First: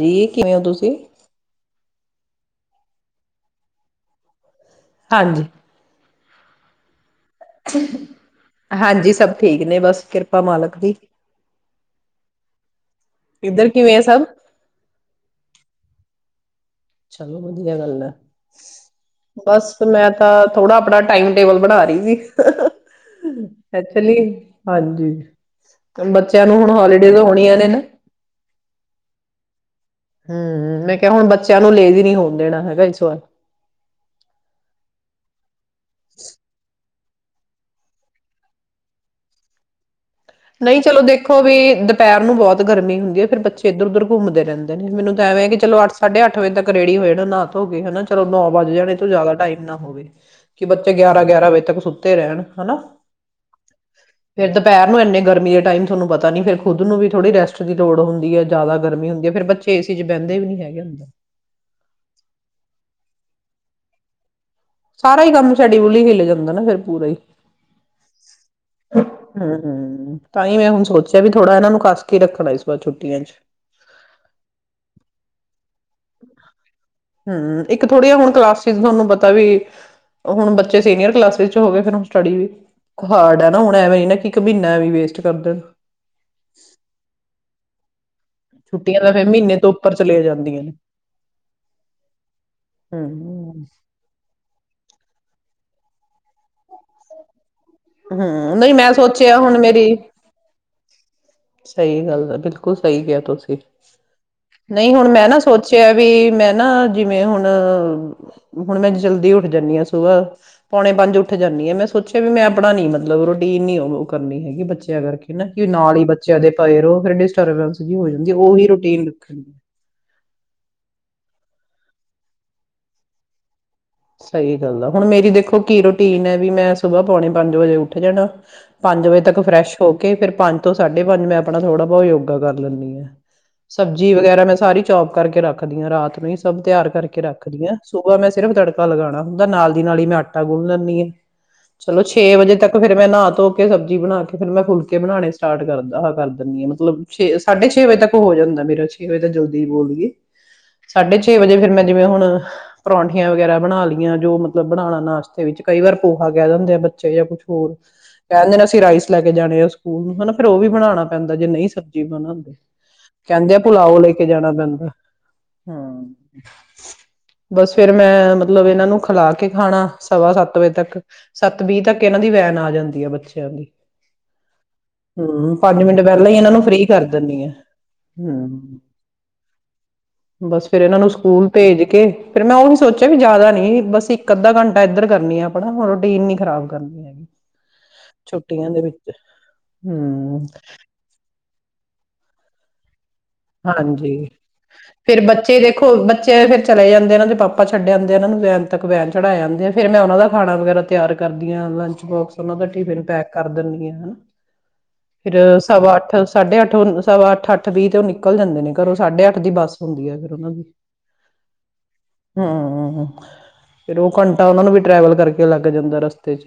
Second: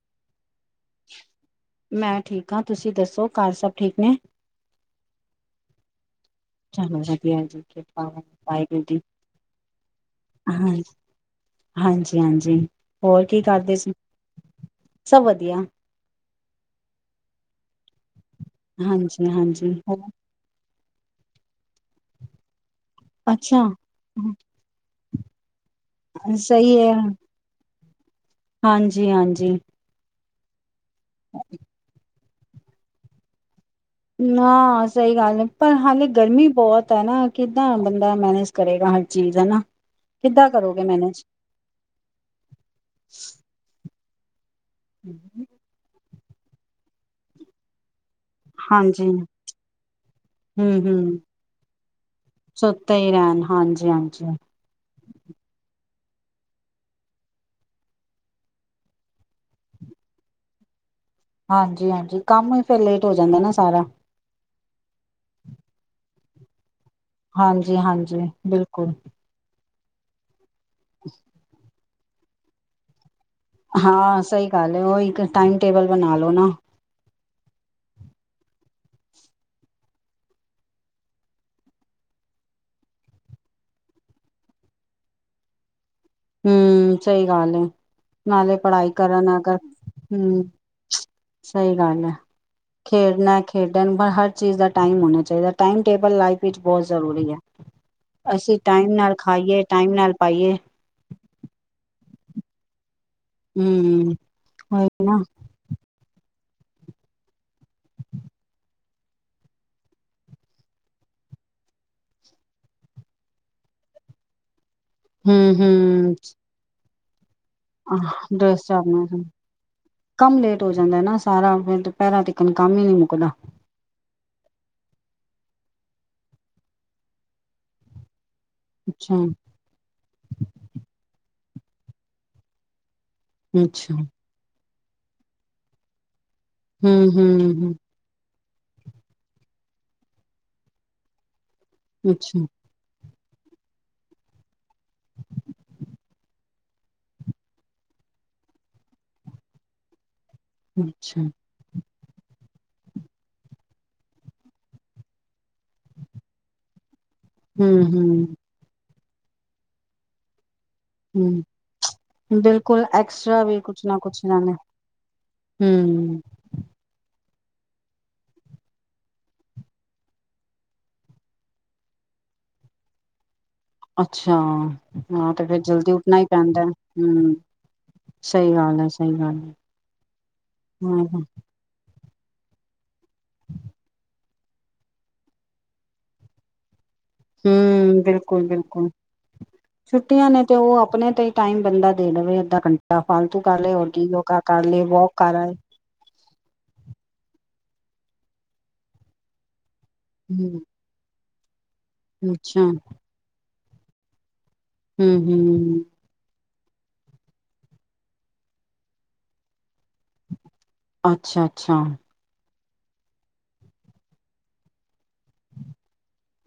ਜੀ ਕਿਵੇਂ ਹੋ ਤੁਸੀਂ? ਮੈਂ ਠੀਕ ਹਾਂ ਤੁਸੀਂ ਦੱਸੋ ਘਰ ਸਭ ਠੀਕ ਨੇ। ਹਾਂਜੀ। [unintelligible] ਵਧੀਆ ਜੀ ਕਿਰਪਾ ਵਾਹਿਗੁਰੂ ਜੀ ਦੀ ਹਾਂਜੀ ਸਭ ਠੀਕ ਨੇ ਬਸ ਕਿਰਪਾ ਹਾਂ ਮਾਲਕ ਦੀ ਹਾਂਜੀ- ਹਾਂਜੀ, ਹੋਰ ਕੀ ਇੱਧਰ ਕਰਦੇ ਸੀ? ਕਿਵੇਂ ਆ ਸਭ? ਸਭ ਵਧੀਆ ਚਲੋ ਵਧੀਆ ਗੱਲ ਹੈ। ਹਾਂਜੀ ਹਾਂਜੀ ਬਸ ਹੋਰ ਮੈਂ ਤਾਂ ਥੋੜਾ ਆਪਣਾ ਟਾਈਮ ਟੇਬਲ ਬਣਾ ਰਹੀ ਸੀ। ਅੱਛਾ ਐਕਚੁਲੀ ਹਾਂਜੀ ਬੱਚਿਆਂ ਨੂੰ ਹੁਣ ਹੋਲੀਡੇਜ਼ ਹੋਣੀਆਂ ਨੇ ਨਾ। ਹਾਂਜੀ-ਹਾਂਜੀ। ਹਮ ਮੈਂ ਕਿਹਾ ਹੁਣ ਬੱਚਿਆਂ ਨੂੰ ਲੈਜ਼ੀ ਨੀ ਹੋਣ ਦੇਣਾ ਇਸ ਵਾਰ। ਨਾ ਸਹੀ ਗੱਲ ਏ। ਪਰ ਹਾਲੇ ਗਰਮੀ ਬਹੁਤ ਕਿਦਾਂ ਬੰਦਾ ਮੈਨੇਜ ਕਰੇਗਾ ਹਰ ਚੀਜ਼ ਹਨਾ। ਕਿੱਦਾਂ ਨਹੀਂ ਕਰੋਗੇ ਚਲੋ ਮੈਨੇਜ ਦੇਖੋ ਵੀ ਦੁਪਹਿਰ ਨੂੰ ਬਹੁਤ ਗਰਮੀ ਹੁੰਦੀ ਹੈ ਫੇਰ ਬੱਚੇ ਇੱਧਰ-ਉੱਧਰ ਘੁੰਮਦੇ ਰਹਿੰਦੇ ਮੈਨੂੰ ਤਾਂ ਐਵੇਂ ਕਿ ਚਲੋ ਅੱਠ ਸਾਢੇ ਅੱਠ ਵਜੇ ਤੱਕ ਰੇਡੀ ਹੋ ਜਾਨ ਨਾਂਹ ਥੋ ਕੇ ਹਨਾ ਚਲੋ ਨੌ ਵੱਜ ਜਾਣੇ ਹਾਂਜੀ ਤੋਂ ਜ਼ਿਆਦਾ ਟਾਈਮ ਨਾ ਹੋਵੇ ਕਿ ਹਮ ਬੱਚੇ ਹਮ ਗਿਆਰਾਂ ਗਿਆਰਾਂ ਵਜੇ ਤੱਕ ਸੁੱਤੇ ਰਹਿਣ ਹਨਾ ਸੁੱਤੇ ਹੀ ਰਹਿਣ ਹਾਂਜੀ ਹਾਂਜੀ ਫੇਰ ਦੁਪਹਿਰ ਮੰਨੇ ਗਰਮੀ ਦੇ ਟਾਈਮ ਤੁਹਾਨੂੰ ਪਤਾ ਨੀ ਫਿਰਰ ਖੁਦ ਨੂੰ ਵੀ ਥੋੜੀ ਰੈਸਟ ਦੀ ਲੋੜ ਹੁੰਦੀ ਹੈ ਜ਼ਿਆਦਾ ਗਰਮੀ ਹੁੰਦੀ ਫਿਰ ਬੱਚੇ ਏਸੀ ਚ ਬਹਿੰਦੇ ਵੀ ਨੀ ਹੈਗੇ। ਹਾਂਜੀ ਹਾਂਜੀ ਕੰਮ ਹੀ ਫਿਰ ਲੇਟ ਹੋ ਜਾਂਦਾ ਨਾ ਸਾਰਾ। ਸਾਰਾ ਹੀ ਕੰਮ ਸ਼ੁਦੂਲ ਹਿਲ ਜਾਂਦਾ ਨਾ ਫੇਰ। ਹਾਂਜੀ ਹਾਂਜੀ ਬਿਲਕੁਲ। ਹਮ ਹਮ ਤਾਂ ਹੀ ਮੈਂ ਹੁਣ ਸੋਚਿਆਂ ਵੀ ਥੋੜਾ ਇਹਨਾਂ ਨੂੰ ਕੱਸ ਕੀ ਰੱਖਣਾ ਇਸ ਵਾਰ ਛੁੱਟੀਆਂ ਚ। ਹਾਂ ਸਹੀ ਗੱਲ ਹੈ ਉਹੀ ਟਾਈਮ ਟੇਬਲ ਬਣਾ ਲੋ ਨਾ। ਹਮ, ਇੱਕ ਥੋੜੀ ਜ ਹੁਣ ਕਲਾਸਿਸ ਤੁਹਾਨੂੰ ਪਤਾ ਵੀ ਹੁਣ ਬੱਚੇ ਸੀਨੀਅਰ ਕਲਾਸਿਸ ਚ ਹੋ ਗਏ ਫ ਸਟੱਡੀ ਵੀ ਹਾਰਡ ਆ ਨਾ ਹੁਣ ਐਵੇਂ ਇੱਕ ਮਹੀਨਾ ਐ ਵੇਸਟ ਕਰਦੇ। ਹਮ ਸਹੀ ਗੱਲ ਏ। ਛੁੱਟੀਆਂ ਤਾਂ ਫੇਰ ਮਹੀਨੇ ਤੋਂ ਉੱਪਰ ਚਲੇ ਹਮ ਜਾਂਦੀਆਂ। ਸਹੀ ਗੱਲ ਹੈ ਖੇਡਣਾ ਹਮ ਖੇਡਣ ਹਰ ਚੀਜ਼ ਦਾ ਟਾਈਮ ਹੋਣਾ ਚਾਹੀਦਾ, ਟਾਈਮ ਟੇਬਲ ਲਾਈਫ ਵਿੱਚ ਬਹੁਤ ਜ਼ਰੂਰੀ ਹੈ। ਹਮ ਅਸੀਂ ਨਹੀਂ ਟਾਈਮ ਮੈਂ ਨਾਲ ਸੋਚਿਆ ਹੁਣ ਖਾਈਏ ਟਾਈਮ ਮੇਰੀ ਨਾਲ ਪਾਈਏ ਸਹੀ ਗੱਲ ਬਿਲਕੁਲ। ਸਹੀ ਕਿਆ ਤੁਸੀਂ, ਹਮ ਨਹੀਂ ਹੁਣ ਮੈਂ ਨਾ ਸੋਚਿਆ ਵੀ ਮੈਂ ਨਾ ਜਿਵੇਂ ਹੁਣ, ਹੁਣ ਮੈਂ ਜਲਦੀ ਉੱਠ ਜਾਂਨੀ ਹਾਂ ਸੁਭਾ ਪੌਣੇ ਪੰਜ ਉੱਠ ਜਾਂਨੀ ਹਾਂ, ਮੈਂ ਸੋਚਿਆ ਵੀ ਮੈਂ [unintelligible] ਨਹੀਂ ਮਤਲਬ ਰੋਟੀਨ ਨੀ ਉਹ ਕਰਨੀ ਹੈਗੀ ਬੱਚੇ ਬੱਚਿਆਂ ਕਰਕੇ ਨਾ ਕਿ ਨਾਲ ਹੀ ਬੱਚਿਆਂ ਦੇ ਪਏ ਰੋ। [unintelligible] ਆਹ ਡਰੈਸ ਚਾਰ ਕੰਮ ਲੇਟ ਹੋ ਜਾਂਦਾ ਨਾ ਸਾਰਾ। ਫੇਰ ਦੁਪੈਰਾਾਂ ਤੀਕਨ ਕੰਮ ਈ ਨਈ ਮੁੱਕਨਾ। ਸਹੀ ਗੱਲ ਆ। ਹੁਣ ਮੇਰੀ ਦੇਖੋ ਕੀ ਰੂਟੀਨ ਏ ਵੀ ਮੈਂ ਸੁਬਾਹ ਪੋਣੇ ਪੰਜ ਵਜੇ ਉੱਠ ਜਾਣਾ। ਪੰਜ ਅੱਛਾ ਵਜੇ ਤੱਕ ਫਰੈਸ਼ ਹੋ ਕੇ ਫਿਰ ਪੰਜ ਤੋਂ ਸਾਢੇ ਪੰਜ ਮੈਂ ਆਪਣਾ ਥੋੜਾ ਬੋਤ ਯੋਗਾ ਕਰ ਲੈਂਦੀ ਆਂ। ਅੱਛਾ ਸਬਜੀ ਵਗੈਰਾ ਮੈਂ ਸਾਰੀ ਚੌਪ ਕਰਕੇ ਰੱਖਦੀ ਆਂ ਰਾਤ ਨੂੰ ਈ ਸ ਸਭ ਤਿਆਰ ਹਮ ਕਰਕੇ ਰੱਖਦੀ ਹਮ ਆਂ ਸੁਬਾਹ ਮੈਂ ਤਿਰਮ [unintelligible] ਪੱਕਾ ਲਗਾਨਾ ਹੁੰਦਾ ਨਾਲ ਦੀ ਨਾਲ ਈ ਮੈਂ ਆਟਾ ਗੁਨ ਲੈਂਦੀ ਆਂ। ਚਲੋ ਛੇ ਅੱਛਾ ਵਜੇ ਤੱਕ ਫੇਰ ਮੈਂ ਨਾ। ਧੋ ਕੇ ਸਬਜ਼ੀ ਬਨਾ ਕੇ ਫੇਰ ਮੈਂ ਫੁਲਕੇ ਬਣਾਣੇ ਸਟਾਰਟ ਕਰਦਾ ਹ ਕਰ ਦਿੰਦੀ ਆਂ। ਮਤਲਬ ਛੇ ਸਾਢੇ ਛੇ ਵਜੇ ਤੱਕ ਹੋ ਜਾਂਦਾ ਮੇਰਾ ਛੇ ਵਜੇ ਜਲਦੀ ਬੋਲਦਈਏ। ਸਾਢੇ ਅੱਛਾ ਛੇ ਵਜੇ ਫੇਰ ਮੈਂ ਜਿਵੇਂ ਹੁਣ ਪਰੌਂਠੀਆਂ ਵਗੈਰਾ ਬਣਾ ਲਈਆਂ ਜੋ ਮਤਲਬ ਬਣਾਣਾ ਨਾਸ਼ ਵਿੱਚ ਕਈ ਵਾਰ ਪੋਹਾ ਕਹਿ ਦਿੰਦੇ ਆ ਬੱਚੇ ਜਾਂ ਕੁਛ ਹੋਰ ਹਮ ਹਮ ਕਹਿ ਦਿੰਦੇ ਨੇ ਅਸੀਂ ਰਾਈਸ ਲੈ ਕੇ ਜਾਣੇ ਆ ਸਕੂਲ ਨੂੰ ਹੇਨਾ ਫੇਰ ਉਹ ਵੀ ਬਣਾਣਾ ਹਮ ਪੈਂਦਾ ਜੇ ਨਹੀਂ ਸਬਜ਼ੀ ਬਨਾਂਦੇ। ਬਿਲਕੁਲ ਐਕਸਟਰਾ ਕੇਂਦੇ ਆ ਵੀ ਕੁਛ ਨਾ ਪੁੁਲਾਓ ਲੈ ਕੁਛ ਕੇ ਇਹਨਾਂ ਜਾਣਾ ਨੇ ਪੈਂਦਾ ਹੁੰ। ਹੂੰ ਬਸ ਫੇਰ ਮੈਂ ਮਤ ਲਬ ਇਹਨਾਂ ਨੂੰ ਖਿਲਾ ਕੇ ਖਾਣਾ ਸਵਾ ਸੱਤ ਵਜੇ ਤੱਕ ਸੱਤ ਬੀਹ ਤੱਕ ਇਹਨਾਂ ਦੀ ਵੈਨ ਆ ਜਾਂਦੀ ਆ ਬੱਚਿਆਂ ਦੀ। ਅੱਛਾ, ਹਾਂ ਤੇ ਹੂੰ, ਫਿਰ ਪੰਜ ਜਲਦੀ ਮਿੰਟ ਉੱਠਨਾ ਈ ਪਹਿਲਾਂ ਹੀ ਇਹਨਾਂ ਨੂੰ ਪੈਂਦਾ, ਫ੍ਰਰੀ ਕਰ ਹੁੰ ਦਿੰਨੀ ਆ ਸਹੀ ਹੂੰ। ਗੱਲ ਏ, ਸਹੀ ਗੱਲ ਏ, ਹੁੰ। ਫਿਰ ਮੈਂ ਉਹ ਈ ਸੋਚਿਆ ਵੀ ਜ਼ਿਆਦਾ ਨੀ ਬਸ ਇੱਕ ਅੱਧਾ ਘੰਟਾ ਇੱਧਰ ਕਰਨੀ ਆ ਆਪਣਾ ਹੋਰ ਰੋਟੀਨ ਨੀ ਖਰਾਬ ਕਰਨੀ। ਹੈਗੀ। ਹੁੰ, ਬਿਲਕੁਲ, ਛੁੱਟੀਆਂ ਦੇ ਬਿਲਕੁਲ ਵਿੱਚ ਛੁੱਟੀਆਂ ਨੇ ਹੂੰ, ਤੇ ਉਹ ਆਪਣੇ ਤੇ ਹੀ ਟਾਈਮ ਬੰਦਾ ਦੇ ਦੇਵੇ ਅੱਧਾ ਘੰਟਾ ਫਾਲਤੂ ਕਰ ਲਏ ਹੋਰ ਕੀ ਹਾਂਜੀ। ਯੋਗਾ ਕਰ ਲੇ ਵੋਕ ਕਰ ਆਏ। ਤੇ ਫਿਰ ਚਲੇ ਜਾਂਦੇ ਆ ਇਹਨਾਂ ਦੇ ਪਾਪਾ ਛੱਡ ਜਾਂਦੇ ਆ ਇਹਨਾਂ ਨੂੰ ਵੈਨ ਤਕ ਵੈਨ ਚੜਾ ਜਾਂਦੇ ਆ। ਫੇਰ ਮੈਂ ਉਹਨਾਂ ਦਾ ਖਾਣਾ ਹੂੰ ਵਗੈਰਾ ਤਿਆਰ ਕਰਦੀਆਂ [unintelligible] ਲੰਚ ਬੋਕਸ ਔਨਾ ਅੱਛਾ ਦਾ ਟਿਫੇਨ ਪੈਕ ਕਰ ਦਨਗੀਆਂ ਹੇਨਾ। ਹੂੰ ਫੇਰ ਹੂੰ ਸਵਾ ਅੱਠ ਸਾਢੇ ਅੱਠ ਸਵਾ ਅੱਠ, ਅੱਠ ਬੀਹ ਤੇ ਓ ਨਿਕ ਨਿਕੱਲ ਜਾਂਦੇ ਨੇ ਘਰੋਂ, ਸਾਢੇ ਅੱਠ ਦੀ ਬੱਸ ਹੁੰਦੀ ਐ ਫੇਰ ਔਨਾਂ ਦੀ, ਅੱਛਾ ਅੱਛਾ ਹੁੰ। ਹੁੰ, ਫੇਰ ਓਹ ਘੰਟਾ ਔਨਾ ਨੂੰ ਵੀ ਟਰੈਵਲ ਕਰਕੇ ਲੱਗ ਜਾਂਦਾ ਰਸਤੇ ਚ।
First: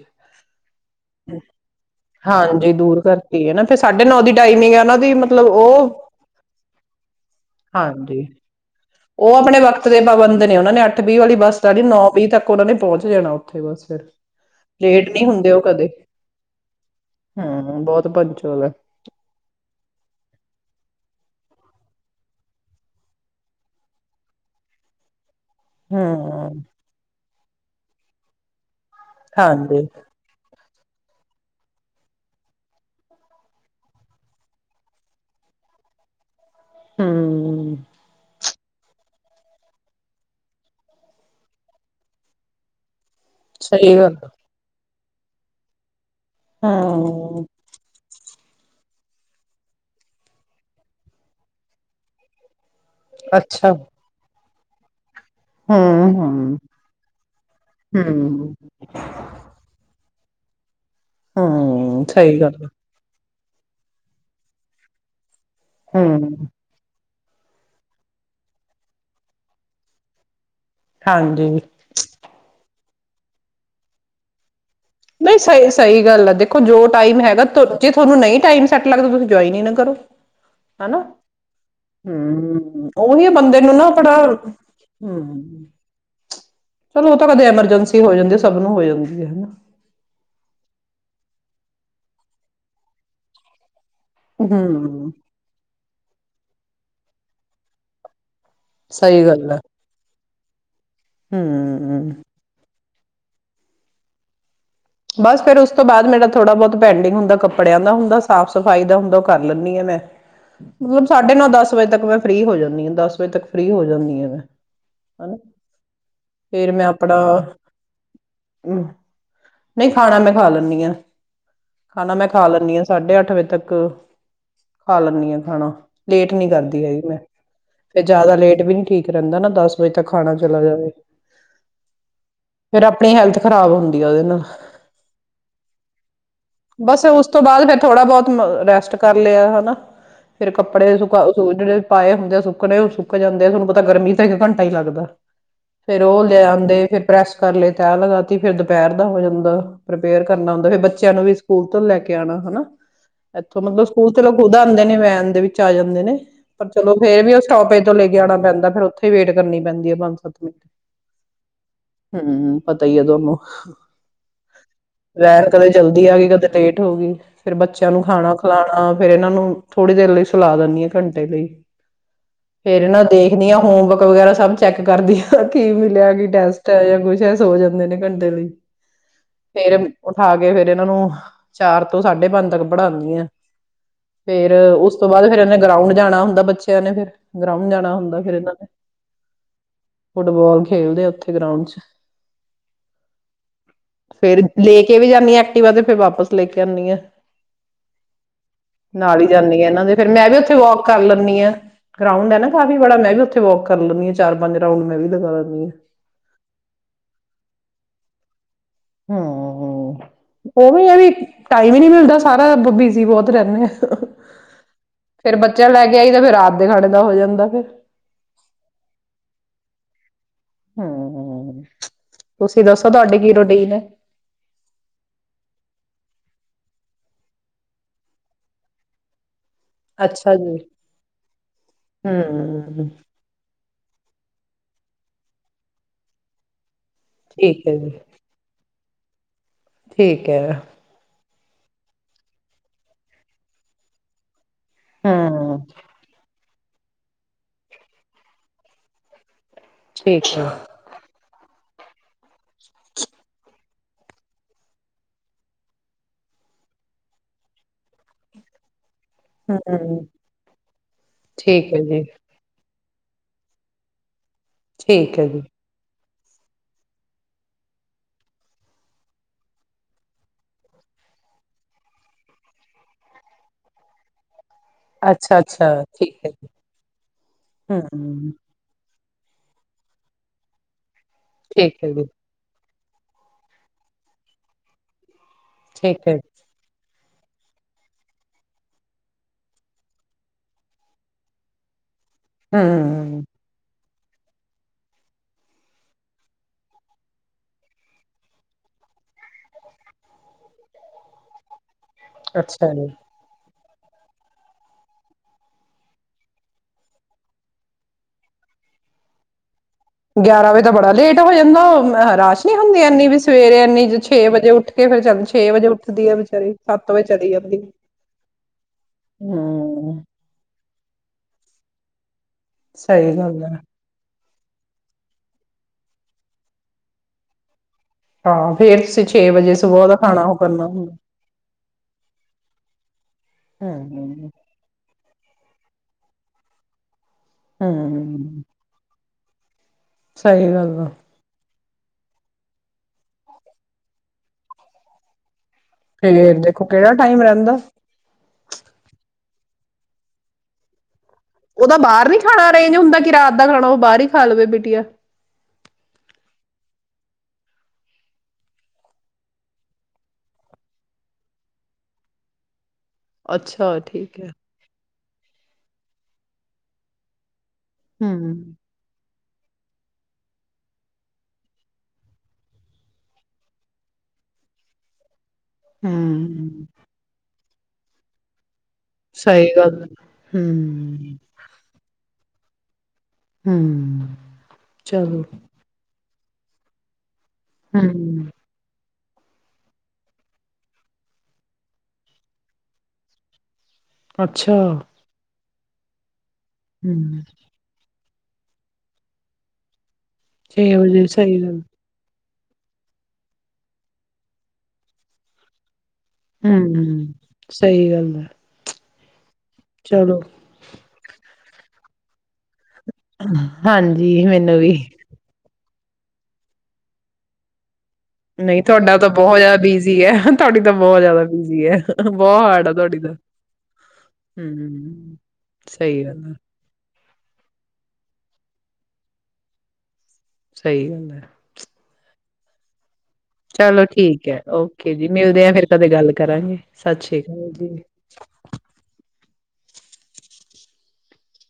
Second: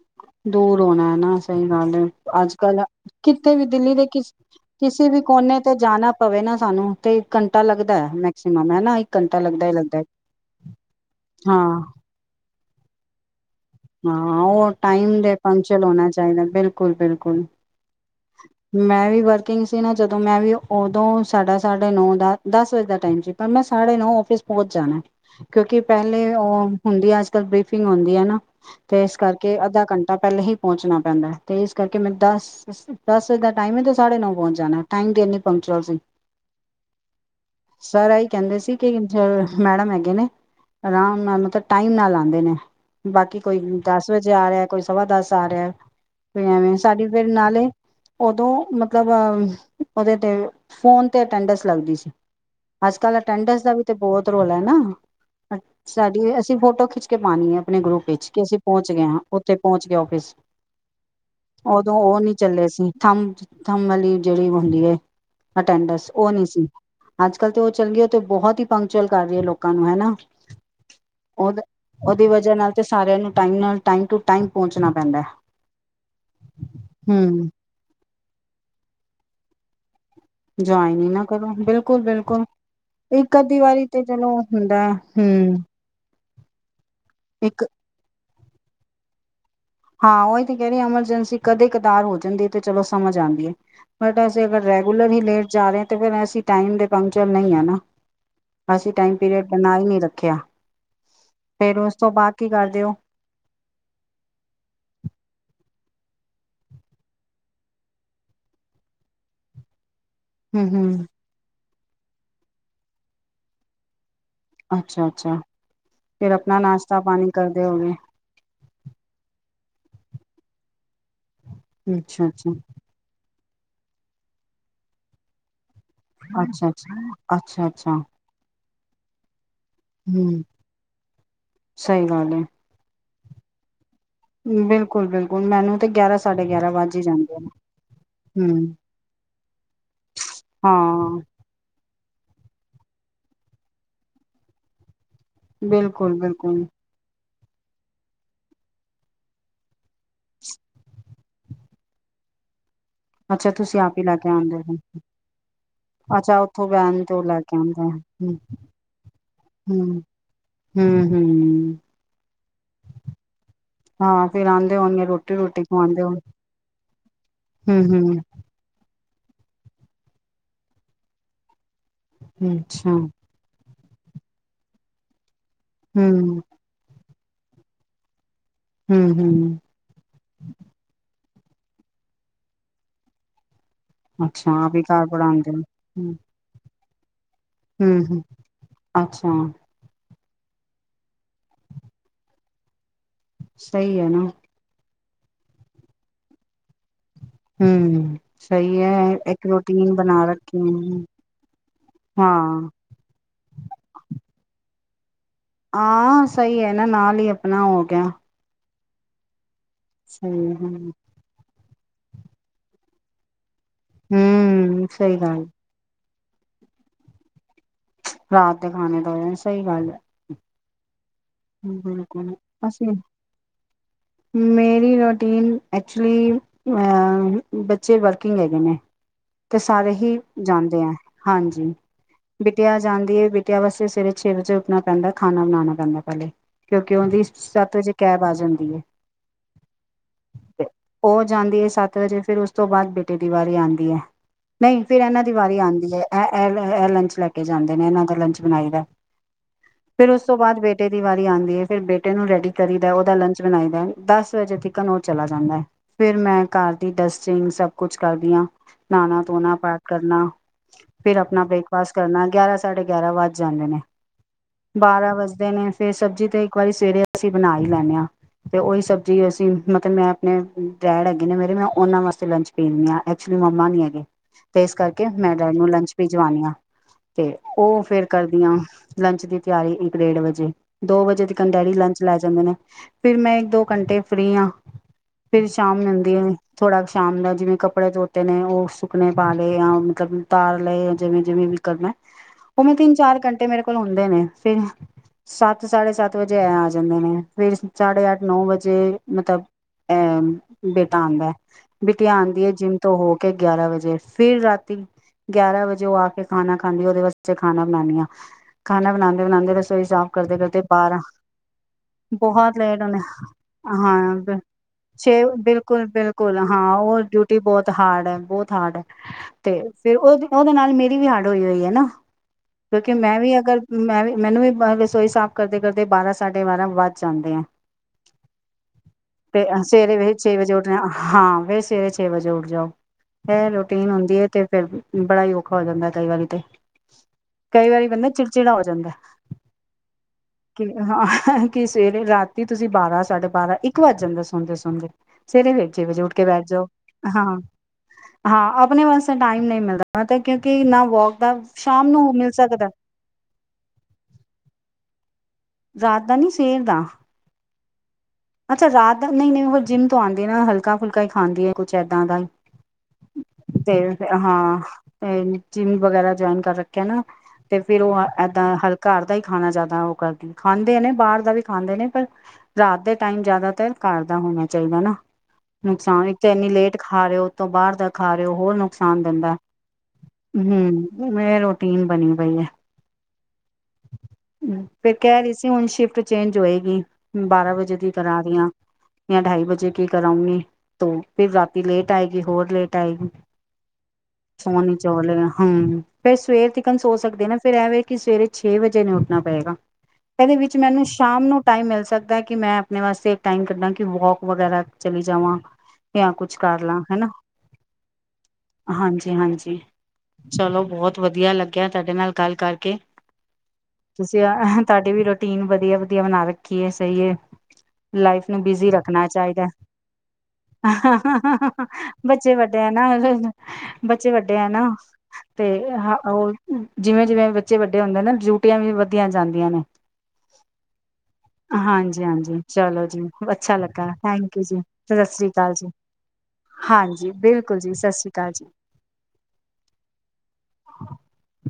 ਦੂਰ ਹੋਣਾ ਏ ਨਾ ਸਹੀ ਗੱਲ ਐ। ਹਾਂਜੀ, ਅੱਜ-ਕੱਲ, ਦੂਰ ਕਰਕੇ ਹੈ ਕਿੱਥੇ ਨਾ ਵੀ ਫਿਰ ਦਿੱਲੀ ਸਾਢੇ ਦੇ ਨੌ ਦੀ ਕਿਸ ਟਾਈਮਿੰਗ ਹੈ ਉਹਨਾਂ ਕਿਸੀ ਦੀ ਵੀ ਮਤਲਬ ਕੋਨੇ ਤੇ ਉਹ ਜਾਨਾ ਪਵੇ ਨਾ ਸਾਨ ਹਾਂਜੀ, ਹਨਾ ਇੱਕ ਔ ਘੰਟਾ ਆਪਣੇ ਲੱਗਦਾ ਹੀ ਵਕਤ ਲੱਗਦਾ ਦੇ ਹੈ। ਪਾਬੰਦ ਨੇ ਔਨਾਂ ਨੇ ਅੱਠ ਵੀਹ ਵਾਲੀ ਬੱਸ ਦਾ ਹਾਂ ਵੀ ਨੋ ਵੀਹ ਤੱਕ ਔਨਾਂ ਨੇ ਪੌਂਚ ਜਾਣੈ ਔ ਹਾਂ ਔ ਟਾਈਮ ਦੇ ਉਹ ਪੰਚਲ ਕਦੇ ਹੋਣਾ ਚਾਹੀਦੈ, ਬਿਲਕੁਲ ਬਿਲਕੁਲ। ਹੂੰ, ਬਹੁਤ ਪੰਚੁਅਲ ਹੈ ਮੈਂ ਵੀ ਵਰਕਿੰਗ ਸੀ ਨਾ ਜਦੋਂ ਮੈਂ ਵੀ ਔਦੋਂ ਸਾਡਾ ਸਾਢੇ ਨੌ ਦਾ ਦਸ ਵਜੇ ਦਾ ਟਾਈਮ ਸੀ ਪਰ ਮੈਂ ਸਾਢੇ ਨੌ ਔਫਿਸ ਪੌੰਚ ਜਾਣੈ। ਕਿਉਂਕਿ ਪੈਲੇ ਅ ਹੂੰ, ਹੁੰਦੀ ਐ ਅਜ ਕਲ ਬ੍ਰੀਫਿੰਗ ਹੁੰਦੀ ਐ ਨਾ। ਤੇ ਇਸ ਕਰਕੇ ਹਾਂਜੀ ਅੱਧਾ ਘੰਟਾ ਪੈਲਾਂ ਹੀ ਪਹੁੰਚਣਾ ਪੈਂਦਾ ਐ ਤੇ ਇਸ ਕਰਕੇ ਮੈਂ ਦਸ ਦਸ ਵਜੇ ਦਾ ਟਾਈਮ ਏ ਤੇ ਸਾਢੇ ਨੌ ਪੌੰਚ ਜਾਣੈ ਟਾਈਮ ਦੀ ਇੰਨੀ ਪੰਕਚੁਅਲ ਸੀ। ਹੂੰ, ਸਰ ਐਈ ਕੈੰਦੇ ਸ ਸੀ [unintelligible] ਮੈਡਮ ਹੈਗੇ ਨੇ ਆਰਾਮ ਨਾਲ ਮਤਲਬ ਟਾਈਮ ਨਾਲ ਆਦੇ ਨੇ। ਬਾਕੀ ਕੋਈ ਸਹੀ ਦਸ ਗੱਲ ਵਜੇ ਆ ਰਿਐ ਕੋਈ ਸਵਾ ਦੱਸ ਆ ਰਿਐ। ਕੋਈ ਐਵੇਂ ਸਾਡੀ ਫੇਰ ਹੂੰ, ਨਾਲੇ ਔਦੋਂ ਮਤਲਬ ਔਦੇ ਤੇ ਫੋਨ ਤੇ ਅਟੈਂਡਸ ਲੱਗਦੀ ਸੀ। ਅੱਜ ਕੱਲ੍ਹ ਅਟੈਂਡਸ ਦਾ ਅੱਛਾ ਵੀ ਹੂੰ, ਤੇ ਬੋਤ ਔ ਰੋਲਾ ਏ ਨਾ। ਸਾਡੀ ਅਸੀਂ ਹੂੰ, ਫੋਟੋ ਖਿੱਚ ਕੇ ਪਾਣੀ ਐ ਆਪਣੇ ਗਰੁੱਪ ਇਚ ਕਿ ਹੂੰ, ਅਸੀਂ ਪੌਂਚ ਗਏ ਆਂ ਔਥੇ ਪੌਂਚ ਗਏ ਆ ਔਫਿਸ। ਔਦੋਂ ਹੂੰ, ਔਹ ਨੀ ਸਹੀ ਚੱਲੇ ਗੱਲ ਸ ਥੰਮ ਥੰਮ ਵਾਲੀ ਜੇੜੀ ਹੁੰਦੀ ਏ। ਅਟੈਂਡਸ ਔ ਨ੍ਹੀਂ ਹੂੰ, ਸੀ। ਅੱਜ ਕੱਲ੍ਹ ਤੇ ਔ ਚੱਲ ਗੀ ਏ ਤੇ ਬਹੋਤ ਹੀ ਪੰੰਕਚੁਅਲ ਕਰ ਰੀ ਏ ਲੋਕਾਂ ਨੂੰ, ਹੈਨਾ। ਹਾਂਜੀ। ਔਦੇ ਔਦੀ ਵਜ੍ਹਾ ਨਾਲ ਤੇ ਸਾਰਿਆਂ ਨੂੰ ਟਾਈਮ ਨਾਲ ਟਾਈਮ ਟੂ ਟਾਈਮ ਪਹੁੰਚਣਾ ਪੈਂਦਾ [unintelligible] ਨਹੀਂ ਸਹੀ ਸਹੀ ਗੱਲ ਆ ਦੇਖੋ ਜੋ ਟਾਈਮ ਹੈਗਾ ਹਮ [unintelligible] ਜੇ ਤੁਹਾਨੂੰ ਨਹੀਂ ਟਾਈਮ ਸੈੱਟ ਲੱਗਦਾ ਤੁਸੀਂ ਜੁਇਨ ਹੀ ਨਾ ਕਰੋ [unintelligible] ਜੁਆਇਨ ਹਨਾ ਹੀ ਨਾ ਕਰੋ ਬਿਲਕੁਲ ਬਿਲਕੁਲ ਹਮ ਉਹੀ ਆ ਇੱਕ ਅੱਧੀ ਬੰਦੇ ਨੂੰ ਵਾਰੀ ਨਾ ਤੇ ਬੜਾ ਚਲੋ ਹੁੰਦਾ ਹਮ [unintelligible] ਚਲੋ ਉਹ ਤਾਂ ਕਦੇ ਐਮਰਜੈਂਸੀ ਹੋ ਜਾਂਦੀ [unintelligible] ਸਭ ਨੂੰ ਹੋ ਜਾਂਦੀ ਹੈ ਹਨਾ [unintelligible] ਹਾਂ ਉਹੀ ਤੇ ਕਹਿ ਰ ਐਮਰਜੈਂਸੀ ਕਦੇ ਕਤਾਰ ਹੋ ਜਾਂਦੀ ਹੈ ਤੇ ਚਲੋ ਸਮਝ ਆਉਂਦੀ ਹੈ [unintelligible] ਬਟੇ ਅਗਰ ਰੈਗੂਲਰ ਹਮ ਹੀ ਲੇਟ ਜਾ ਰਹੇ [unintelligible] ਤੇ ਫਿਰ ਅਸੀਂ ਟਾਈਮ ਦੇ ਪੰਚਰ ਨਹੀਂ ਆ ਨਾ ਅਸੀਂ ਟਾਈਮ ਸਹੀ ਪੀਰੀਅਡ ਗੱਲ ਹੈ ਬਣਾ ਹੀ ਨੀ ਰੱਖਿਆ ਫੇਰ ਉਸ ਤੋਂ ਹਮ ਬਾਅਦ ਕੀ ਕਰਦੇ ਹੋ ਬਸ ਫੇਰ ਉਸ ਤੋਂ ਬਾਅਦ ਮੇਰਾ ਥੋੜਾ ਬਹੁਤ ਪੈਂਡਿੰਗ ਹੁੰਦਾ ਕੱਪੜਿਆਂ ਦਾ ਹੁੰਦਾ ਸਾਫ਼ ਸਫ਼ਾਈ ਦਾ ਹੁੰਦਾ ਉਹ ਕਰ ਲੈਂਦੀ ਆ ਮੈਂ ਹੂੰ ਹੂੰ ਸਾਡੇ ਨੌ ਦੱਸ ਦਸ ਵਜੇ ਤੱਕ ਮੈਂ ਫਰੀ ਹੋ ਜਾਂਦੀ ਹਾਂ ਦਸ ਵਜੇ ਤੱਕ ਫਰੀ ਹੋ ਜਾਂਦੀ ਮੈਂ [unintelligible] ਅੱਛਾ ਅੱਛਾ ਹਨਾ ਫੇਰ ਆਪਣਾ ਨਾਸ਼ਤਾ ਪਾਣੀ ਕਰਦੇ ਹੋਓਗੇ [unintelligible] ਹਮ [unintelligible] ਨਹੀਂ ਖਾਣਾ ਮੈਂ ਖਾ ਲੈਂਦੀ ਹਾਂ ਖਾਣਾ ਮੈਂ ਖਾ ਅੱਛਾ-ਅੱਛਾ, ਲੈਂਣੀ ਹਾਂ ਸਾਢੇ ਅੱਠ ਵਜੇ ਤੱਕ ਖਾ ਲੈਂਦੀ ਹਾਂ ਖਾਣਾ ਲੇਟ ਨੀ ਕਰਦੀ ਅੱਛਾ-ਅੱਛਾ, ਹੈਗੀ ਮੈਂ ਅੱਛਾ-ਅੱਛਾ ਫੇਰ ਜ਼ਿਆਦਾ ਲੇਟ ਵੀ ਨੀ ਠੀਕ ਰਹਿੰਦਾ ਨਾ ਦਸ ਤੱਕ ਖਾਣਾ ਹੂੰ ਚਲਾ ਜਾਵੇ ਸਹੀ ਗੱਲ ਏ। ਫਿਰ ਆਪ [unintelligible] ਹੈਲਥ ਖਰਾਬ ਹੋ ਜਾਂਦੀ [inaudible] ਦੇ ਨਾ ਬਿਲਕੁਲ-ਬਿਲਕੁਲ ਮੈਨੂੰ ਤੇ ਗਿਆਰਾਂ ਸਾਢੇ ਗਿਆਰਾਂ ਵੱਜ ਹੀ ਬਸ ਉਸ ਜਾਂਦੇ ਤੋਂ ਨੇ ਬਾਅਦ ਫੇਰ ਥੋੜਾ ਬਹੁਤ ਹੂੰ ਰੈਸਟ ਕਰ ਲਿਆ ਹਨਾ ਫੇਿਰ ਕੱਪੜੇ ਹਾਂ ਸੁਕਾ ਜਿਹੜੇ ਪਾਏ ਹੁੰਦੇ ਆ ਸੁੱਕਣੇ ਉਹ ਸੁੱਕ ਜਾਂਦੇ ਆ ਤੁਹਾਨੂੰ ਪਤਾ ਗਰਮੀ ਤਾਂ ਇੱਕ ਘੰਟਾ ਹੀ ਲੱਗਦਾ ਫੇਰ ਉਹ ਲੈ ਬਿਲਕੁਲ-ਬਿਲਕੁਲ ਆਂਦੇ ਫੇਰ ਪ੍ਰੈਸ ਕਰਲੇ ਤੈ ਲਗਾਤੀ ਫਿਰ ਦੁਪਹਿਰ ਦਾ ਹੋ ਜਾਂਦਾ ਪ੍ਰਪੇਅਰ ਕਰਨਾ ਹੁੰਦਾ ਫੇਰ ਬੱਚਿਆਂ ਨੂੰ ਵੀ ਸਕੂਲ ਤੋਂ ਲੈ ਕੇ ਆਨਾ ਹਨਾ [unintelligible] ਅੱਛਾ ਇੱਥੋਂ ਤੁਸੀਂ ਮਤਲਬ ਆਪ ਹੀ ਸਕੂਲ ਲੈ ਤੇ ਕੇ ਲੋਕ ਖੁਦ ਆਉਂਦੇ ਹੋ ਆਂਦੇ ਨੇ ਵੈਨ ਦੇ ਵਿੱਚ ਆ ਜਾਂਦੇ ਨੇ ਅੱਛਾ ਉੱਥੋਂ ਪਰ ਚਲੋ ਵੈਨ ਫੇਰ ਤੋਂ ਵੀ ਲੈ ਉਹ ਕੇ ਆਉਂਦਾ ਸਟੋਪੇਜ ਤੋਂ ਲੈ ਕੇ ਹੂੰ ਆਨਾ ਪੈਂਦਾ ਫੇਰ ਉੱਥੇ ਹੀ ਵੇਟ ਕਰਨੀ ਪੈਂਦੀ ਹੈ ਹੂੰ ਪੰਜ ਸੱਤ ਮਿੰਟ ਹੂੰ ਹੂੰ ਹਮ ਹ ਪਤਾ ਈ ਹੈ ਤੁਹਾਨੂੰ ਹਾਂ ਫੇਰ ਆਉਂਦੇ ਹੋਣਗੇ ਰੋਟੀ ਵੈਨ ਰੋਟੀ ਕਦੇ ਖਵਾਉਂਦੇ ਜਲਦੀ ਹੋ ਆ ਗਈ ਕਦੇ ਲੇਟ ਹੋ ਗਈ ਫੇਰ ਹੂੰ ਬੱਚਿਆਂ ਨੂੰ ਹੂੰ ਖਾਣਾ ਖਿਲਾਣਾ ਫੇਰ ਇਹਨਾਂ ਨੂੰ ਥੋੜ੍ਹੀ ਦੇਰ ਲਈ ਸੁਲਾ ਦਿੰਦੀ ਆ ਘੰਟੇ ਲਈ ਹੂੰ ਫੇਰ ਅੱਛਾ ਨਾ ਦੇਖਨੀ ਆ ਹੋਮ ਵਰਕ ਵਗੈਰਾ ਸਭ ਚੈੱਕ ਕਰਦੀ ਹਾਂ ਕੀ ਮਿਲਿਆ ਕੀ ਹੂੰ ਟੈਸਟ ਹੈ ਯਾ ਕੁਛ ਫੇਰ ਸੋ ਜਾਂਦੇ ਨੇ ਘੰਟੇ ਲਈ ਹਮ ਫੇਰ ਉਠਾ ਕੇ ਫੇਰ ਇਹਨਾਂ ਨੂੰ ਚਾਰ ਤੋਂ ਸਾਢੇ ਪੰਜ ਤੱਕ ਪੜ੍ਹਾਂਨੀ ਆ ਫੇਰ ਅੱਛਾ ਆਪ ਹੀ ਉਸ ਘਰ ਤੋਂ ਬਾਅਦ ਫੇਰ ਬਣਾਉਂਦੇ ਏਨੇ ਹੋ ਗਰਾਉਂਡ ਹੂੰ ਜਾਣਾ ਹੁੰਦਾ ਬੱਚ ਯਾਨੀ ਫਿਰ ਗਰਾਊਡ ਜਾਣਾ ਹੂੰ ਹੁੰਦਾ ਹੂੰ ਫਿਰ ਏਨਾਂ ਨੇ। ਅੱਛਾ ਫੁੱਟਬਾਲ ਖੇਲਦੇ ਔਥੇ ਗਰਾਉਂਡ ਚ ਸਈ ਐ ਨਾ। ਫੇਰ ਲੈ ਕੇ ਵੀ ਜਾਂਨੀ ਐਕਟੀਵਾ ਤੇ ਫੇਰ ਵਾਪਸ ਲੈ ਕੇ ਆਨੀ ਆਂ। ਹੂੰ ਸਹੀ ਹੈ ਨਾਲ ਈ ਇੱਕ ਜਾਂਣੀ ਆਂ ਏਨਾਂ ਦੇ ਰੂਟੀਨ ਫੇਰ ਬਣਾ ਮੈਂ ਵੀ ਉੱਥੇ ਰੱਖੀ ਵੋਕ ਕਰ ਹੈ ਲੰਨੀ ਆਂ, ਗਰਾਉਂਡ ਐ ਨਾ ਹਾਂ ਕਾਫੀ ਬੜਾ ਮੈਂ ਵੀ ਉੱਥੇ ਵੋਕ ਕਰ ਲਂ ਚਾਰ-ਪੰਜ ਰਾਊਂਡ ਮੈਂ ਵੀ ਲਗਾ ਲੈਂਦੀ ਆਂ, ਸਈ ਐ ਨਾ ਨਾਲ ਈ ਅਪਨਾ ਔ ਕਿਉਂ ਹੂੰ। ਹੂੰ-ਹੂੰ। ਟਾਈਮ ਈ ਨਈ ਮਿਲਦਾ ਸਾਰਾ ਆਪਾ ਬਿਜ਼ੀ ਬੋਤ ਰਹਿੰਦੇ ਨੇ। ਹੂੰ ਸਹੀ ਫੇਰ ਗੱਲ ਬੱਚਾ ਲੈ ਕੇ ਆਈ ਤਾਂ ਫ਼ਿਰ ਆਪ ਦੇ ਖਾਣੇ ਦਾ ਹੋ ਜਾਂਦਾ ਫਿਰ। ਰਾਤ ਦੇ ਖਾਣੇ ਦਾ ਹੂੰ। ਅਸੀ, ਕੀ ਰੋਟੀਨ ਹੈ? ਮੇਰੀ ਰੋਟੀਨ ਐਕਚੁਲੀ ਅ ਬੱਚੇ ਵਰਕਿੰਗ ਹੈਗੇ ਨੇ ਤੇ ਸਾਰੇ ਹੀ ਅੱਛਾ ਜੀ, ਜਾਂਦੇ ਐਂ, ਹਾਂਜੀ। ਬਿਟਿਆ ਹੂੰ ਜਾਂਦੀ ਏ ਬਿਟਿਆ ਵਾਸੇ ਸਵੇਰੇ ਛੇ ਵਜੇ ਵੋ ਕੈਂਦੈ ਖਾਣਾ ਬਣਾਣਾ ਪੈਂਦਾ ਪੈਲੇ। ਕਿਉਂਕਿ ਔਂਦੀ ਠੀਕ ਹੈ ਸੱਤ ਜੀ, ਵਜੇ ਕੈਬ ਆ ਜਾਂਦੀ ਏ। ਠੀਕ ਐ। ਉਹ ਜਾਂਦੀ ਏ ਸੱਤ ਵਜੇ ਫੇਰ ਉਸ ਤੋਂ ਬਾਦ ਬੇਟੇ ਦੀ ਵਾਰੀ ਆਂਦੀ ਐ। ਨਈ ਫਿਰ ਐਨਾਂ ਦੀ ਵਾਰੀ ਹੂੰ ਆਂਦੀ ਏ, ਇਹ ਐ ਲ, ਐ ਲੰਚ ਲੈ ਕੇ ਜਾਂਦੇ ਨੇ ਐਨਾਂ ਦਾ ਲੰਚ ਬਣਾਈਦੈ। ਫਿਰ ਉਸ ਠੀਕ ਤੋਂ ਹੈ। ਬਾਦ ਬੇਟੇ ਵਾਰੀ ਆਂਦੀ ਏ ਫਿਰ ਬੇਟੇ ਨੂੰ ਰੈਡੀ ਕਰੀਦਾ ਔਦਾ ਲੰਚ ਬਣਾਈ ਦਾ। ਦਸ ਵਜੇ ਟਿਕਣ ਔ ਚਲਾ ਜਾਂਦਾ ਐ। ਫਿਰ ਮੈਂ ਘਰ ਦੀ ਡਸਟਿੰਗ ਸਬ ਕੁਛ ਕਰਦੀ ਆਂ। ਨਹਾਣਾ ਧੋਣਾ, ਪਾਠ ਹੂੰ, ਕਰਨਾ, ਫਿਰ ਆਪਣਾ ਠੀਕ ਹੈ ਬ੍ਰੇਕਫਾਸਟ ਜੀ, ਕਰਨਾ ਗਿਆਰਾਂ-ਸਾਡੇ ਗਿਆਰਾਂ ਵੱਜ ਜਾਂਦੇ ਨੇ। ਬਾਰਾਂ ਠੀਕ ਹੈ ਜੀ, ਵਜਦੇ ਨੇ। ਤੇ ਸਬਜ਼ੀ ਤੇ ਇੱਕ ਵਾਰੀ ਸਵੇਰੇ ਅਸੀ ਬਣਾ ਈ ਲੈਂਨੇ ਆਂ ਤੇ ਔਈ ਸਬਜ਼ੀ ਅਸੀ ਮਤਲਬ ਮੈਂ ਆਪਣੇ ਡੈਡ ਹੈਗੇ ਨੇ ਮੇਰੇ ਮੈਂ ਔਨਾਂ ਵਾਸਤੇ ਲੰਚ ਭੇਜਨੀ ਆਂ। ਐਕਚੁਲੀ ਮੰਮਾ ਨੀ ਹੈਗੀ। ਤੇ ਇਸ ਕਰਕੇ ਮੈਂ ਡੈਡ ਨੂੰ ਅੱਛਾ-ਅੱਛਾ ਲੰਚ ਠੀਕ ਹੈ ਭਿਜਵਾਨੀ ਜੀ, ਆਂ ਤੇ ਔ ਫਿਰ ਹੂੰ ਕਰਦੀ ਆਂ ਲੰਚ ਦੀ ਤਿਆਰੀ ਇੱਕ-ਡੇਢ ਵਜੇ ਦੋ ਵਜੇ ਤਿਕਨ ਡੈਡੀ ਠੀਕ ਹੈ ਲੰਚ ਜੀ, ਲੈ ਜਾਂਦੇ ਨੇ। ਫਿਰ ਮੈਂ ਇੱਕ ਦੋ ਘੰਟੇ ਫ੍ਰਰੀ ਹਾਂ। ਫੇਰ ਸ਼ਾਮ ਠੀਕ ਮਿਲਦੀ ਹੈ, ਆ ਥੋੜਾ ਸ਼ਾਮ ਨਾਲ ਜਿਵੇਂ ਕੱਪੜੇ ਤੋਤੇ ਨੇ। ਉਹ ਸੁੱਕਨੇ ਪਾ ਲਏ ਜਾਂ ਮਤਲਬ ਉਤਾਰ ਲਏ ਜਾਂ ਜਿਵੇਂ -ਜਿਵੇਂ ਵੀ ਕਰਨਾ। ਉਹ ਮੈਂ ਤਿੰਨ ਚਾਰ ਹੂੰ ਘੰਟੇ ਮੇਰੇ ਕੋਲ ਆ। ਕਦੇ ਨੇ ਫਿਰ ਸੱਤ ਸਾਢੇ ਸੱਤ ਵਜੇ ਐ ਆਂ ਜਾਂਦੇ ਨੇ, ਫੇਰ ਸਾਢੇ ਅੱਠ ਨੌ ਵਜੇ ਮਤਲਬ ਅਹ ਬੇਟਾ ਆਂਦਾ। ਬਿਟੀਆ ਆਂਦੀ ਏ ਅੱਛਾ ਜਿੰਮ ਜੀ। ਤੋਂ ਹੋ, ਕੇ ਗਿਆਰਾਂ ਵਜੇ। ਫਿਰ ਰਾਤੀ ਗਿਆਰਾਂ ਵਜੇ ਉਹ ਆ ਕੇ ਖਾਣਾ ਖਾਂਦੀ ਉਹਦੇ ਵਾਸਤੇ ਖਾਣਾ ਬਣਾਂਦੀ ਆ, ਖਾਣਾ ਬਣਾਂਦੇ-ਬਣਾਂਦੇ ਰਸੋਈ ਕਰਦੇ ਗਿਆਰਾਂ ਕਰਦੇ ਵਜੇ ਤਾਂ ਬੜਾ ਬਾਰ ਲੇਟ ਹੋ ਜਾਂਦਾ, ਰਾਸ਼ ਨੀ ਬਹੁਤ ਹੁੰਦੀ ਲੇਟਦੇ ਇੰਨੀ ਵੀ ਸਵੇਰੇ ਇੰਨੀ ਛੇ ਹਾਂ, ਵਜੇ ਉੱਠ ਕੇ ਫੇਰ ਛੇ ਚੱਲ ਵਜੇ ਬਿਲਕੁਲ- ਉੱਠਦੀ ਹੈ ਬਿਲਕੁਲ ਵਿਚਾਰੀ, ਹਾਂ ਸੱਤ ਉਹ ਵਜੇ ਚਲੀ ਡਿਊਟੀ ਜਾਂਦੀ। ਬਹੁਤ ਹਾਰਡ ਹੈ। ਬਹੁਤ ਹਾਰਡ ਹੈ, ਤੇ ਫਿਰ ਹੂੰ, ਉਹ ਦੇ ਨਾਲ ਮੇਰੀ ਵੀ ਹਾਰਡ ਹੋਈ ਹੋਈ ਹੈ। ਹਨ ਨਾ। ਕਿਉਂਕਿ ਸਹੀ ਮੈਂ ਵੀ ਗੱਲ ਹੈ, ਅਗਰ ਮੈਂ ਵੀ ਮੈਨੂੰ ਵੀ [unintelligible] ਰਸੋਈ ਸਾਫ਼ ਕਰਦੇ -ਕਰਦੇ ਬਾਰਾਂ ਸਾਢੇ ਬਾਰਾਂ ਵੱਧ ਜਾਂਦੇ ਆ। ਹਾਂ ਫੇਰ ਤੁਸੀਂ ਛੇ ਤੇ ਵਜੇ ਸੁਬਹ ਦਾ ਸਵੇਰੇ ਖਾਣਾ ਛੇ ਉਹ ਵਜੇ ਕਰਨਾ ਉਠਨਾ ਹੁੰਦਾ। ਹਾਂ। ਫੇਰ ਸਵੇਰੇ ਛੇ ਵਜੇ ਉੱਠ ਜਾਓ ਇਹ ਰੂਟੀਨ ਹੂੰ ਹੁੰਦੀ ਹੈ। ਤੇ ਫੇਰ ਬੜਾ ਹੀ ਊਖ ਹੋ ਜਾਂਦਾ ਕਈ ਵਾਰੀ ਤੇ। ਕਈ ਵਾਰੀ ਬੰਦਾ ਹੂੰ, ਚਿੜਚਿੜਾ ਹੋ ਜਾਂਦਾ। ਸਹੀ ਕਿ ਗੱਲ ਆ, ਹ। ਕਿ ਸਵੇਰੇ ਰਾਤੀ ਤੁਸੀਂ ਬਾਰਾਂ ਸਾਢੇ ਬਾਰਾਂ ਇੱਕ ਵੱਜ ਜਾਂਦਾ ਸਣਦੇ- ਸੌਣਦੇ ਸਵੇਰੇ ਵੇਖ ਛੇ ਵਜੇ ਉੱਠ ਕੇ ਫੇਰ ਬੈਠ ਦੇਖੋ ਜਾਓ ਕਿਹੜਾ ਟਾਈਮ ਹਾਂ, ਰਹਿੰਦਾ। ਹਾਂ ਆਪਣੇ ਵਾਸਤੇ ਟਾਈਮ ਨਹੀਂ ਮਿਲਦਾ ਮ ਤਾਂ ਕਿਉਂਕਿ ਨਾ ਵੋਕ। ਦਾ ਉਹਦਾ ਸ਼ਾਮ ਬਾਹਰ ਨੂੰ ਨੀ ਮਿਲ ਖਾਣਾ ਸਕਦਾ ਐਰੇਜ ਹੁੰਦਾ ਕੀ ਰਾਤ ਦਾ ਖਾਣਾ ਉਹ ਬਾਹਰ ਹੀ ਖਾ ਲਵੇ ਬਿਟਿਆ। ਰਾਤ ਦਾ ਨੀ, ਸਵੇਰ ਦਾ ਅੱਛਾ ਰਾਤ ਦਾ ਨਹੀਂ -ਨਹੀਂ ਫਿਰ ਜਿੰਮ ਤੋਂ ਆਉਂਦੀ ਨਾ। ਹਲਕਾ ਫੁਲਕਾ ਹੀ ਖਾਂਦੀ ਹੈ। ਕੁਛ ਇਏਦਾਂ ਦਾ ਹੀ ਤੇ ਅੱਛਾ ਠੀਕ ਐ। ਹਾਂ। ਜਿੰਮ ਵਗੈਰਾ ਜੁਆਇਨ ਕਰ ਰੱਖਿਆ ਨਾ। ਤੇ ਫੇਰ ਉਹ ਹੂੰ, ਇਏਦਾਂ ਹਲਕਾ। ਦਾ ਹੀ ਖਾਣਾ ਜ਼ਿਆਦਾ ਉਹ ਕਰਦੀ ਖਾਂਦੇ ਨੇ ਬਾਹਰ ਦਾ ਵੀ ਖਾਂਦੇ ਨੇ ਪਰ ਰਾਤ ਦੇ ਟਾਈਮ ਜਿਆਦਾਤਰ ਘਰ ਦਾ ਹੋਣਾ ਚਾਹੀਦਾ ਨਾ। ਨੁਕਸਾਨ ਇੱਕ ਤਾਂ ਇੰਨੀ ਹੂੰ, ਲੇਟ ਖਾ ਰਹੇ ਹੋ। ਤੋਂ ਬਾਹਰ ਦਾ ਖਾ ਰਹੇ ਹੋਰ ਨੂੰ ਨੁਕਸਾਨ ਦਿੰਦਾ ਸਹੀ ਗੱਲ ਹੈ। ਹਮ ਹੂੰ, ਮੈਂ ਰੂਟੀਨ ਬਣੀ ਪਈ ਹੈ। ਹੂੰ, ਹ ਫਿਰ ਕਹਿ ਚਲੋ ਰਹੀ ਸੀ ਹੁਣ ਸ਼ਿਫਟ ਚੇਂਜ ਹੋਏਗੀ ਬਾਰਾਂ ਵਜੇ ਦੀ। ਤਰਾਂ ਹੂੰ, ਦੀਆਂ ਜਾਂ ਢਾਈ ਵਜੇ ਕੀ ਕਰਾਉਂਗੀ ਤੋ ਫਿਰ ਰਾਤੀ ਲੇਟ ਆਏਗੀ ਹੋਰ ਲੇਟ ਆਏਗੀ। ਅੱਛਾ ਫੋਨ ਚੋ ਲਿਆ। ਹੂੰ [inaudible] ਸਵੇਰ ਤੀਕਨ ਸੋ ਹੂੰ, ਸਕਦੇ ਫਿਰ ਇਹ ਵੇ ਕਿ ਸਵੇਰੇ ਛੇ ਵਜੇ ਨ ਉੱਠਣਾ ਪਏਗਾ। ਇਹਦੇ ਵਿੱਚ ਛੇ ਮੈਨੂੰ ਵਜੇ ਸ਼ਾਮ ਸਹੀ ਨੂੰ ਗੱਲ ਟਾਈਮ ਮਿਲ ਸਕਦਾ। ਕਿ ਮੈਂ ਆਪਣੇ ਵਾਸਤੇ ਟਾਈਮ ਕੱਢਣਾ ਕਿ ਵੋਕ ਵਗੈਰਾ ਚਲੀ ਜਾਵਾਂ। ਜਾਂ ਕੁਛ ਕਰ ਲਾਂ ਹਨਾ ਹੂੰ ਸਹੀ ਗੱਲ ਐ [inaudible] ਹਾਂਜੀ [inaudible] ਚਲੋ ਬਹੁਤ ਵਧੀਆ ਲੱਗਿਆ ਤੁਹਾਡੇ ਨਾਲ ਗੱਲ ਕਰਕੇ। ਹਾਂਜੀ ਤੁਸੀਂ ਮੈਨੂੰ ਵੀ ਤੁਹਾਡੀ ਰੂਟੀਨ ਵਧੀਆ ਵਧੀਆ ਬਣਾ ਰੱਖੀਏ ਸਹੀ ਏ। ਲਾਈਫ ਨੂੰ ਨਹੀਂ ਬਿਜੀ ਤੁਹਾਡਾ ਰੱਖਣਾ ਤਾਂ ਬਹੁਤ ਚਾਹੀਦਾ ਜ਼ਿਆਦਾ ਬਿਜੀ ਐ, ਤੁਹਾਡੀ ਤਾਂ ਬਹੁਤ ਜ਼ਿਆਦਾ ਬਿਜੀ ਐ, [inaudible] ਬੱਚੇ ਬਹੁਤ ਵੱਡੇ ਹਾਰਡ ਹੈ ਆ ਨਾ ਤੁਹਾਡੀ ਤਾਂ। ਬੱਚੇ ਵੱਡੇ ਹੈ ਨਾ ਹੂੰ, ਤੇ ਸਹੀ ਗੱਲ ਉਹ ਐ, ਜਿਵੇਂ ਜਿਵੇਂ ਬੱਚੇ ਵੱਡੇ ਹੁੰਦੇ ਨਾ ਜੂਟੀਆਂ ਵੀ ਵਧਦੀਆ ਜਾਂਦੀਆਂ ਨੇ। ਸਹੀ ਗੱਲ ਐ। ਹਾਂਜੀ -ਹਾਂਜੀ ਚਲੋ ਜੀ। ਅੱਛਾ ਚਲੋ ਲੱਗਾ ਠੀਕ ਥੈਂਕ ਹੈ ਯੂ ਓਕੇ ਸਤਿ ਜੀ ਸ੍ਰੀ ਮਿਲਦੇ ਆ ਅਕਾਲ ਫਿਰ ਜੀ ਕਦੇ ਗੱਲ ਕਰਾਂਗੇ ਸਤਿ ਹਾਂਜੀ ਸ੍ਰੀ ਅਕਾਲ ਜੀ। ਹਾਂ [inaudible]